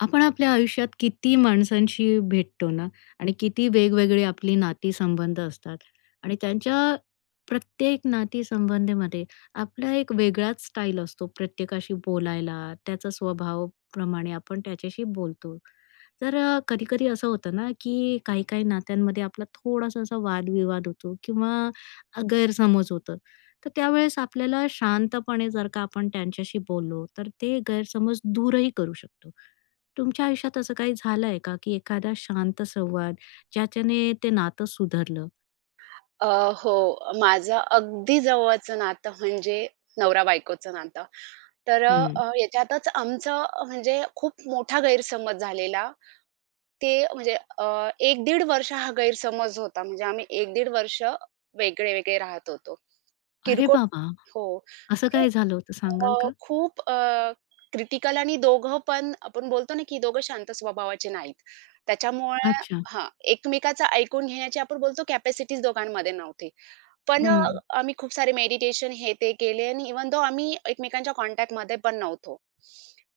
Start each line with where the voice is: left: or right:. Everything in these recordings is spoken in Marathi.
left: आपण आपल्या आयुष्यात किती माणसांशी भेटतो ना आणि किती वेगवेगळी आपली नातीसंबंध असतात आणि त्यांच्या प्रत्येक नातीसंबंधीमध्ये आपला एक वेगळाच स्टाईल असतो प्रत्येकाशी बोलायला त्याचा स्वभावाप्रमाणे आपण त्याच्याशी बोलतो. तर कधी-कधी असं होतं ना, की काही-काही नात्यांमध्ये आपला थोडासा असा वादविवाद होतो किंवा गैरसमज होतं. तर त्यावेळेस आपल्याला शांतपणे जर का आपण त्यांच्याशी बोललो, तर ते गैरसमज दूरही करू शकतो. तुमच्या आयुष्यात असं काही झालंय का, की एखादा शांत संवाद ज्याच्याने ते नातं सुधारलं?
right: अ, हो. माझं अगदी जवळचं नातं म्हणजे नवरा-बायकोचं नातं. तर
left: हं.
right: याच्यातच आमचं म्हणजे खूप मोठा गैरसमज झालेला. ते म्हणजे 1-1.5 वर्ष हा गैरसमज होता. म्हणजे आम्ही एक दीड वर्ष वेगळे-वेगळे राहत होतो.
left: अरे
right: किरकोळ
left: बाबा!
right: हो.
left: असं
right: म्हणजे
left: काय झालं होतं सांगाल का?
right: खूप क्रिटिकल आणि दोघं पण आपण बोलतो ना, की दोघं शांत स्वभावाचे नाहीत. त्याच्यामुळे
left: अच्छा.
right: हां, एकमेकाचं ऐकून घेण्याची आपण बोलतो कॅपॅसिटीज दोघांमध्ये नव्हती. पण
left: हं.
right: आम्ही खूप सारे मेडिटेशन हे ते केले आणि इव्हन दो आम्ही एकमेकांच्या कॉन्टॅक्टमध्ये पण नव्हतो.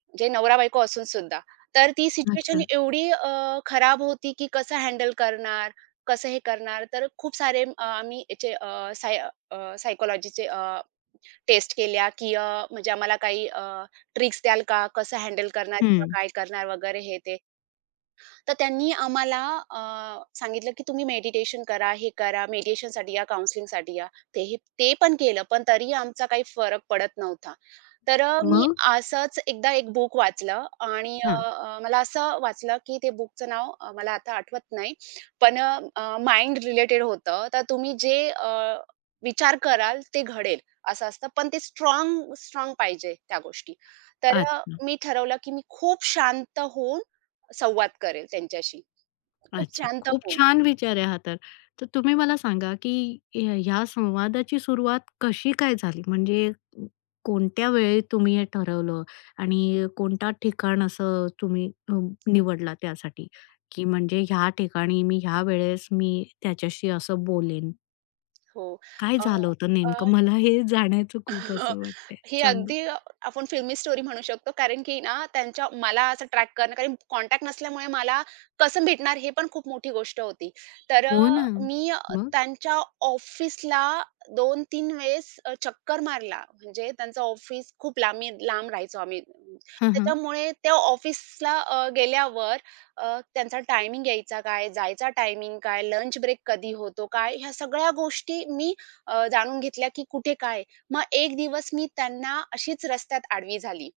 right: म्हणजे नवरा-बायको असून सुद्धा. तर ती
left: अच्छा.
right: सिच्युएशन एवढी खराब होती, की कसं हँडल करणार, कसं हे करणार. तर खूप सारे आम्ही याचे टेस्ट केल्या, की म्हणजे आम्हाला काही ट्रिक्स द्याल का? कसं हँडल करणार किंवा
left: हं.
right: काय करणार वगैरे हे ते. तर त्यांनी आम्हाला अ, सांगितलं, की तुम्ही मेडिटेशन करा, हे करा, मेडिटेशनसाठी या, काउंसलिंगसाठी या. तेही ते पण केलं, पण तरी आमचा काही फरक पडत नव्हता. तर मी
left: मग?
right: असंच एकदा एक बुक वाचलं आणि
left: हां.
right: अ, अ, मला असं वाचलं, की ते बुकचं नाव मला आता आठवत नाही, पण माइंड रिलेटेड होतं. तर तुम्ही जे विचार कराल ते घडेल, असं असतं. पण ते स्ट्राँग स्ट्राँग पाहिजे त्या गोष्टी. तर
left: अच्छा.
right: मी ठरवलं, की मी खूप शांत होऊन संवाद करेल त्यांच्याशी. खूप
left: अच्छा.
right: शांत
left: खूप
right: होऊन.
left: छान विचार आहे हा तर. तर तुम्ही मला सांगा, की ह्या ह्या संवादाची सुरुवात कशी काय झाली? म्हणजे कोणत्या वेळी तुम्ही हे ठरवलं आणि कोणता ठिकाण असं तुम्ही निवडला त्यासाठी, की म्हणजे ह्या ठिकाणी मी ह्या वेळेस मी त्याच्याशी असं बोलेन?
right: हो.
left: काय
right: अ,
left: झालं होतं
right: अ,
left: नेमकं? मला हे जाण्याचं खूप असं वाटतंय.
right: हे
left: सांगा.
right: अगदी आपण फिल्मी स्टोरी म्हणू शकतो. कारण की ना त्यांच्या मला असं ट्रॅक करणं कारण कॉन्टॅक्ट नसल्यामुळे मला कसं भेटणार हे पण खूप मोठी गोष्ट होती. तर
left: हो
right: अ,
left: ना.
right: मी अ,
left: मग?
right: त्यांच्या ऑफिसला दोन तीन वेळेस चक्कर मारला. म्हणजे त्यांचं ऑफिस खूप लांब लांब राहायचो आम्ही.
left: हां, हां.
right: त्याच्यामुळे त्या ऑफिसला गेल्यावर त्यांचा टायमिंग यायचा काय, जायचा टायमिंग काय, लंच ब्रेक कधी होतो काय, ह्या सगळ्या गोष्टी मी जाणून घेतल्या की कुठे काय मग एक दिवस मी त्यांना अशीच रस्त्यात आडवी झाली.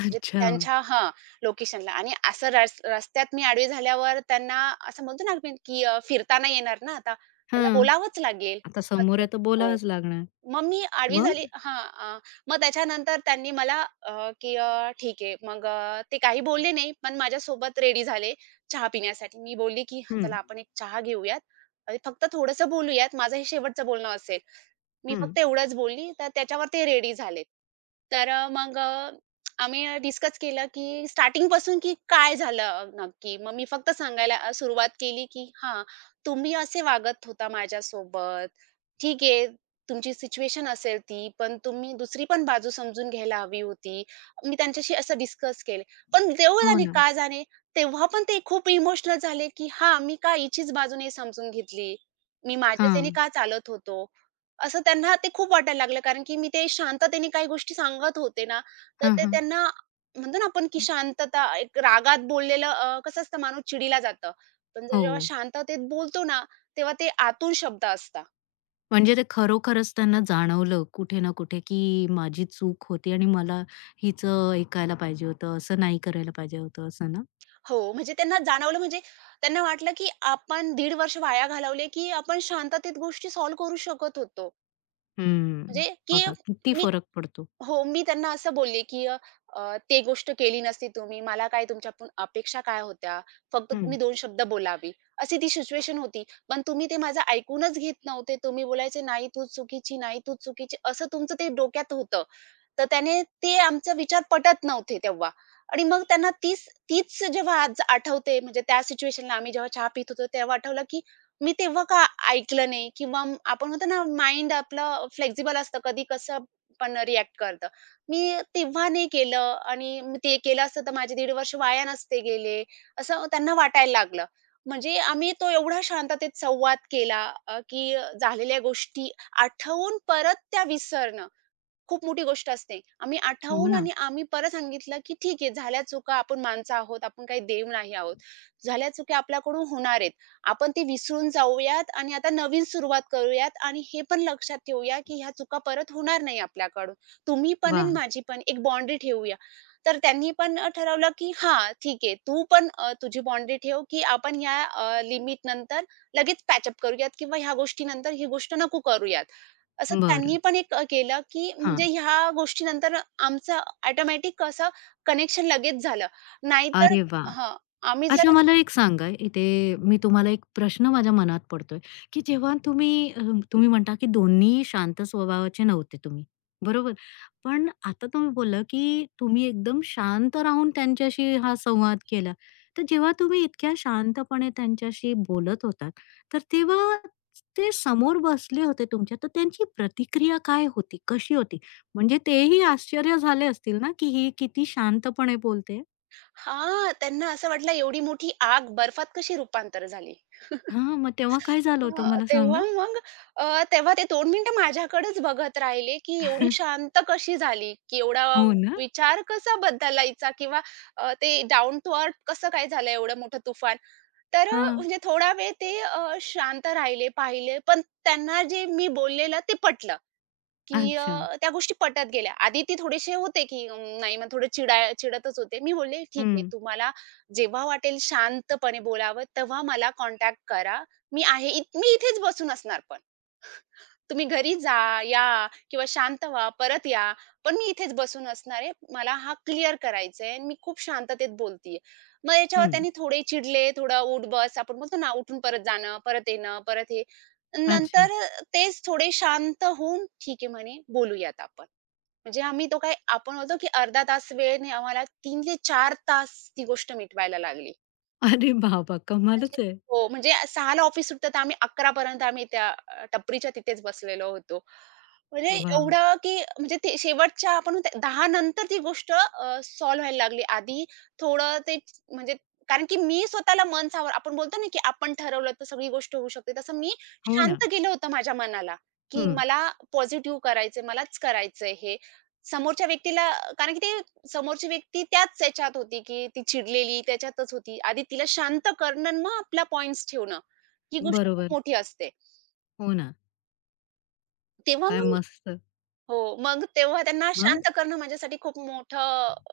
right: म्हणजे
left: अच्छा.
right: त्यांच्या हां, लोकेशनला आणि असं रस्त्यात मी आडवी झाल्यावर त्यांना असं म्हणतो ना आपण की फिरता नाही येणार ना आता. त्यांना
left: हां.
right: बोलावंच लागेल.
left: आता समोर
right: कसं
left: आहे तर
right: हो.
left: बोलावंच लागणार.
right: मग मी आडवी
left: मग?
right: झाली हां, अ, मग त्याच्यानंतर त्यांनी मला "ठीक आहे." मग ते काही बोलले नाही, पण माझ्यासोबत रेडी झाले चहा पिण्यासाठी. मी बोलली की
left: हं.
right: "चला आपण एक चहा घेऊयात आणि फक्त थोडंसं बोलूयात. माझं हे शेवटचं बोलणं असेल." मी
left: हं.
right: फक्त एवढंच बोलली, तर त्याच्यावर ते रेडी झालेत. तर मग आम्ही डिस्कस केलं, की स्टार्टिंगपासून की काय झालं नक्की? मग मी फक्त सांगायला सुरुवात केली, की "हां, तुम्ही असे वागत होता माझ्यासोबत. ठीक आहे, तुमची सिच्युएशन असेल ती, पण तुम्ही दुसरी पण बाजू समजून घ्यायला हवी होती." मी त्यांच्याशी असं डिस्कस केले. पण देव
left: हो
right: जाणे
left: ना.
right: का जाणे, तेव्हा पण ते खूप इमोशनल झाले, की "हां, मी का हिचीच बाजू नाही समजून घेतली? मी माझ्याच ह्याने
left: हां.
right: का चालत होतो?" असं त्यांना ते खूप वाटायला लागलं, कारण की मी ते शांततेने काही गोष्टी सांगत होते ना, तर
left: हां,
right: ते
left: हां.
right: त्यांना म्हणतो ना आपण, की शांतता एक रागात बोललेलं कसं असतं माणूस चिडीला जातं. पण जर
left: हो.
right: जेव्हा शांततेत बोलतो ना, तेव्हा ते आतून शब्द असतात.
left: म्हणजे ते खरोखरच त्यांना जाणवलं कुठे ना कुठे, की माझी चूक होती आणि मला हिचं ऐकायला पाहिजे होतं, असं नाही करायला पाहिजे होतं, असं ना?
right: हो, म्हणजे त्यांना जाणवलं म्हणजे त्यांना वाटलं, की आपण दीड वर्ष वाया घालवले, की आपण शांततेत गोष्टी सॉल्व्ह करू शकत होतो.
left: हम्म.
right: म्हणजे की
left: बघा किती फरक पडतो.
right: हो, मी त्यांना असं बोलले, की अ, अ, "ते गोष्ट केली नसती तुम्ही, मला काय तुमच्याकडून अपेक्षा काय होत्या? फक्त
left: हं.
right: तुम्ही दोन शब्द बोलावी, अशी ती सिच्युएशन होती. पण तुम्ही ते माझं ऐकूनच घेत नव्हते. तुम्ही बोलायचे, "नाही, तू चुकीची, नाही, तू चुकीची." असं तुमचं ते डोक्यात होतं. तर त्याने ते आमचा विचार पटत नव्हते तेव्हा आणि मग त्यांना तीच तीच जेव्हा आज आठवते म्हणजे त्या सिच्युएशनला आम्ही जेव्हा चहा पित होतो तेव्हा आठवलं, की मी तेव्हा का ऐकलं नाही किंवा आपण म्हणतो ना माइंड आपलं फ्लेक्सिबल असतं कधी कसं पण रिएक्ट करतं. मी तेव्हा नाही केलं आणि मी ते केलं असतं तर माझे दीड वर्ष वाया नसते गेले, असं त्यांना वाटायला लागलं. म्हणजे आम्ही तो एवढा शांततेत संवाद केला की झालेल्या गोष्टी आठवून परत त्या विसरणं खूप मोठी गोष्ट असते. आम्ही
left: हो
right: आठावून
left: ना.
right: आणि आम्ही परत सांगितलं, की "ठीक आहे, झाल्या चुका. आपण माणसं आहोत. आपण काही देव नाही आहोत. झाल्या चुका आपल्याकडून होणार आहेत. आपण ते विसरून जाऊयात आणि आता नवीन सुरुवात करूयात आणि हे पण लक्षात ठेवूया, की ह्या चुका परत होणार नाही आपल्याकडून. तुम्ही पण
left: वा,
right: आणि माझी पण एक बाउंडरी ठेवूया." तर त्यांनी पण ठरवलं, की "हां, ठीक आहे. तू पण तुझी बाउंडरी ठेव, की आपण या लिमिटनंतर लगेच पॅचअप करूयात किंवा ह्या गोष्टीनंतर ही गोष्ट नको करूयात." असं त्यांनी
left: बरं.
right: पण एक केलं, की
left: हां.
right: म्हणजे ह्या गोष्टीनंतर आमचं ऑटोमॅटिक असं कनेक्शन लगेच झालं. नाहीतर
left: अरे वा,
right: हां. आम्ही
left: अच्छा
right: जर
left: मला एक सांगा, इथे मी तुम्हाला एक प्रश्न माझ्या मनात पडतोय, की जेव्हा तुम्ही तुम्ही म्हणता, की दोन्ही शांत स्वभावाचे नव्हते तुम्ही, बरोबर? पण आता तुम्ही बोलला, की तुम्ही एकदम शांत राहून त्यांच्याशी हा संवाद केला. तर जेव्हा तुम्ही इतक्या शांतपणे त्यांच्याशी बोलत होतात, तर तेव्हा ते समोर बसले होते तुमच्या, तर त्यांची प्रतिक्रिया काय होती? कशी होती? म्हणजे तेही आश्चर्य झाले असतील ना, की ही किती शांतपणे बोलते?
right: हां, त्यांना असं वाटलं एवढी मोठी आग बर्फात कशी रूपांतर झाली?
left: हां, मग तेव्हा काय झालं
right: हां,
left: होतं मला
right: तेव्हा
left: सांगा?
right: मग तेव्हा ते 2 मिनिटं माझ्याकडेच बघत राहिले, की एवढी शांत कशी झाली? की एवढा
left: हो ना?
right: विचार कसा बदलायचा? किंवा ते डाउन टू अर्थ कसं काय झालं एवढं मोठं तुफान? तर
left: हां.
right: म्हणजे थोडा वेळ ते शांत राहिले, पाहिले. पण त्यांना जे मी बोललेलं ते पटलं, की
left: अच्छा.
right: त्या गोष्टी पटत गेल्या. आधी ते थोडेसे होते, की अं, नाही मग थोडे चिडा चिडतच होते. मी बोलले, "ठीक
left: हं,
right: आहे, तुम्हाला जेव्हा वाटेल शांतपणे बोलावं, तेव्हा मला कॉन्टॅक्ट करा. मी आहे. मी इथेच बसून असणार पण." तुम्ही घरी जा, या किंवा शांत व्हा, परत या. पण मी इथेच बसून असणार आहे. मला हा क्लिअर करायचा आहे आणि मी खूप शांततेत बोलतीये. मग याच्यावर
left: हं.
right: त्यांनी थोडे चिडले, थोडं उठ-बस आपण बोलतो ना, उठून परत जाणं, परत येणं, परत हे.
left: अच्छा.
right: नंतर तेच थोडे शांत होऊन, "ठीक आहे," म्हणे, "बोलूयात आपण." म्हणजे आम्ही तो काय आपण बोलतो, की अर्धा तास वेळेने आम्हाला 3 ते 4 तास ती गोष्ट मिटवायला लागली.
left: अरे बाबा!
right: म्हणजे
left: कमालच आहे.
right: हो, म्हणजे 6:00 ला ऑफिस सुटतं, तर आम्ही 11:00 पर्यंत आम्ही त्या टपरीच्या तिथेच बसलेलो होतो. म्हणजे
left: वाह!
right: एवढं, की म्हणजे ते शेवटच्या आपण म्हणतो 10:00 नंतर ती गोष्ट सॉल्व्ह व्हायला लागली. आधी थोडं ते म्हणजे कारण की मी स्वतःला मन सावर आपण बोलतो ना, की आपण ठरवलं तर सगळी गोष्ट होऊ शकते. तसं मी
left: हो ना.
right: शांत केलं होतं माझ्या मनाला, की
left: हं.
right: मला पॉझिटिव्ह करायचंय, मलाच करायचंय हे. समोरच्या व्यक्तीला कारण की ते समोरची व्यक्ती त्याच याच्यात होती, की ती चिडलेली त्याच्यातच होती. आधी तिला शांत करणं आणि मग आपला पॉइंट्स ठेवणं, ही गोष्ट खूप
left: बरोबर.
right: मोठी असते.
left: हो ना.
right: तेव्हा
left: काय
right: मग
left: मस्त.
right: हो, मग तेव्हा त्यांना
left: मग?
right: शांत करणं माझ्यासाठी खूप मोठं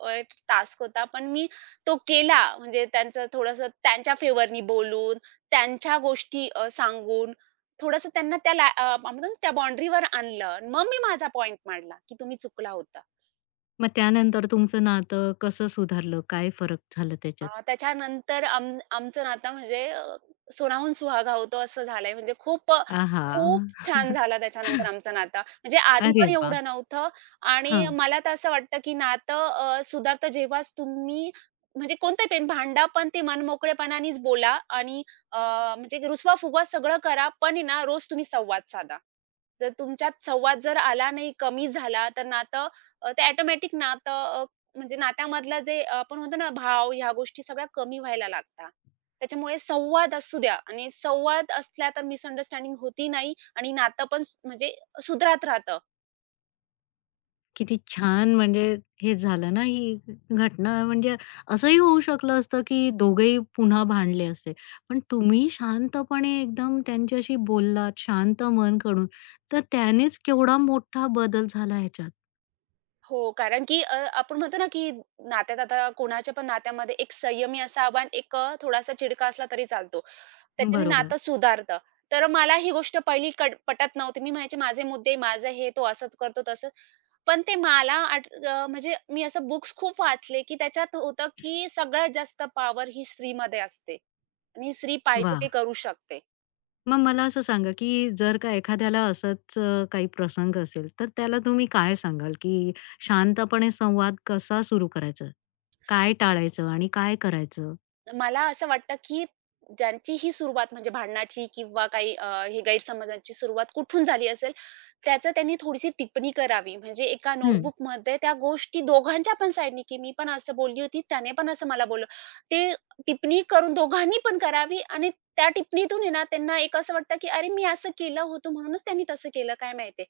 right: अ, टास्क होता. पण मी तो केला. म्हणजे त्यांचं थोडंसं त्यांच्या फेवरनी बोलून, त्यांच्या गोष्टी सांगून थोडंसं त्यांना त्या ला आपण म्हणतो ना त्या बाउंडरीवर आणलं. मग मी माझा पॉइंट मांडला, की तुम्ही चुकला होता.
left: मग त्यानंतर तुमचं नातं कसं सुधारलं? काय फरक झाला त्याच्यात?
right: त्याच्यानंतर आमचं नातं म्हणजे सोनाहून सुहागा होतो असं झालंय. म्हणजे खूप
left: आहा!
right: खूप छान झालं त्याच्यानंतर आमचं नातं. म्हणजे आधी
left: अरे
right: पण
left: वाह!
right: एवढं नव्हतं आणि
left: हां.
right: मला तर असं वाटतं, की नातं सुधारतं जेव्हाच तुम्ही म्हणजे कोणतंही पेन भांडा, पण ते मनमोकळेपणानेच बोला आणि अ, म्हणजे रुसवा-फुगवा सगळं करा, पण आहे ना रोज तुम्ही संवाद साधा. जर तुमच्यात संवाद जर आला नाही, कमी झाला, तर नातं ते ऑटोमॅटिक नातं म्हणजे नात्यामधला जे आपण म्हणतो ना भाव ह्या गोष्टी सगळ्या कमी व्हायला लागतात. त्याच्यामुळे संवाद असू द्या आणि संवाद असला तर मिसअंडरस्टँडिंग होती नाही आणि नातं पण म्हणजे सुधारत राहतं.
left: किती छान म्हणजे हे झालं ना ही घटना म्हणजे असंही होऊ शकलं असतं की दोघेही पुन्हा भांडले असते. पण तुम्ही शांतपणे एकदम त्यांच्याशी बोललात, शांत मन काढून, तर त्यानेच केवढा मोठा बदल झाला ह्याच्यात.
right: हो, कारण की आपण म्हणतो ना, की नात्यात आता कोणाच्या पण नात्यामध्ये एक संयमी असावा आणि एक थोडासा चिडका असला तरी चालतो. त्याच्याने
left: बरोबर.
right: नातं सुधारतं. तर मला ही गोष्ट पहिली कड पटत नव्हती. मी म्हणायचे माझे मुद्दे, माझं हे, तो असंच करतो, तसंच पण ते मला म्हणजे मी असं बुक्स खूप वाचले, की त्याच्यात होतं, की सगळ्यात जास्त पॉवर ही स्त्रीमध्ये असते आणि स्त्री पाहिजे ते
left: वाह!
right: करू शकते.
left: मग मला असं सांगा की जर का एखाद्याला असंच काही प्रसंग असेल, तर त्याला तुम्ही काय सांगाल की शांतपणे संवाद कसा सुरू करायचा? काय टाळायचं आणि काय करायचं?
right: मला असं वाटतं, की ज्यांची ही सुरुवात म्हणजे भांडणाची किंवा काही हे गैरसमजांची सुरुवात कुठून झाली असेल, त्याचं त्यांनी थोडीशी टिप्पणी करावी. म्हणजे एका
left: हं.
right: नोटबुकमध्ये त्या गोष्टी दोघांच्या पण साइडनी, की मी पण असं बोलली होती, त्याने पण असं मला बोललं. ते टिप्पणी करून दोघांनी पण करावी आणि त्या टिप्पणीतून आहे ना, त्यांना एक असं वाटतं, की अरे मी असं केलं होतं म्हणूनच त्यांनी तसं केलं, काय माहिती.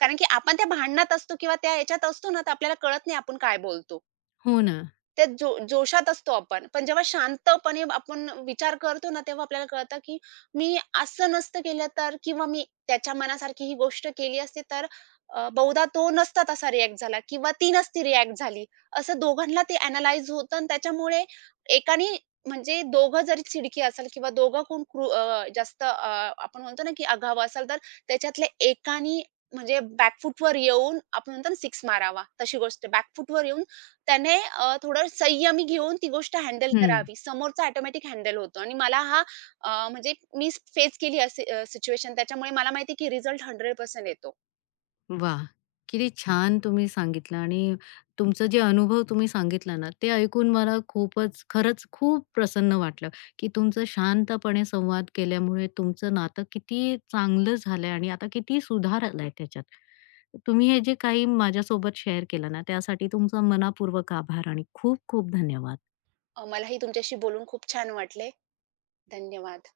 right: कारण की आपण त्या भांडणात असतो किंवा त्या ह्याच्यात असतो ना, तर आपल्याला कळत नाही आपण काय बोलतो.
left: हो ना.
right: त्या जोशात असतो आपण. पण जेव्हा शांतपणे आपण विचार करतो ना, तेव्हा आपल्याला कळतं, की मी असं नसतं केलं तर किंवा मी त्याच्या मनासारखी ही गोष्ट केली असती तर बहुधा तो नसता तसा रिॲक्ट झाला किंवा ती नसती रिॲक्ट झाली. असं दोघांना ते अॅनलाईज होतं आणि त्याच्यामुळे एकाने म्हणजे दोघं जरी चिडकी असेल किंवा दोघं जास्त आपण म्हणतो ना, की आघाव असेल, तर त्याच्यातल्या एकाने म्हणजे बॅक येऊन आपण म्हणतो ना, सिक्स मारावा. तशी गोष्ट बॅक येऊन त्याने थोडं संयमी घेऊन ती गोष्ट हँडल
left: हं.
right: करावी. समोरचा ऑटोमॅटिक हँडल होतो आणि मला म्हणजे मी फेस केली अशी सिच्युएशन त्याच्यामुळे मला माहिती आहे की रिझल्ट 100% येतो.
left: वाह! किती छान तुम्ही सांगितलं आणि तुमचा जे अनुभव तुम्ही सांगितला ना, ते ऐकून मला खूपच खरंच खूप प्रसन्न वाटलं, की तुमचं शांतपणे संवाद केल्यामुळे तुमचं नातं किती चांगलं झालंय आणि आता किती सुधार आलाय त्याच्यात. तुम्ही हे जे काही माझ्यासोबत शेअर केलं ना, त्यासाठी तुमचा मनःपूर्वक आभार आणि खूप खूप धन्यवाद.
right: मलाही तुमच्याशी बोलून खूप छान वाटले. धन्यवाद.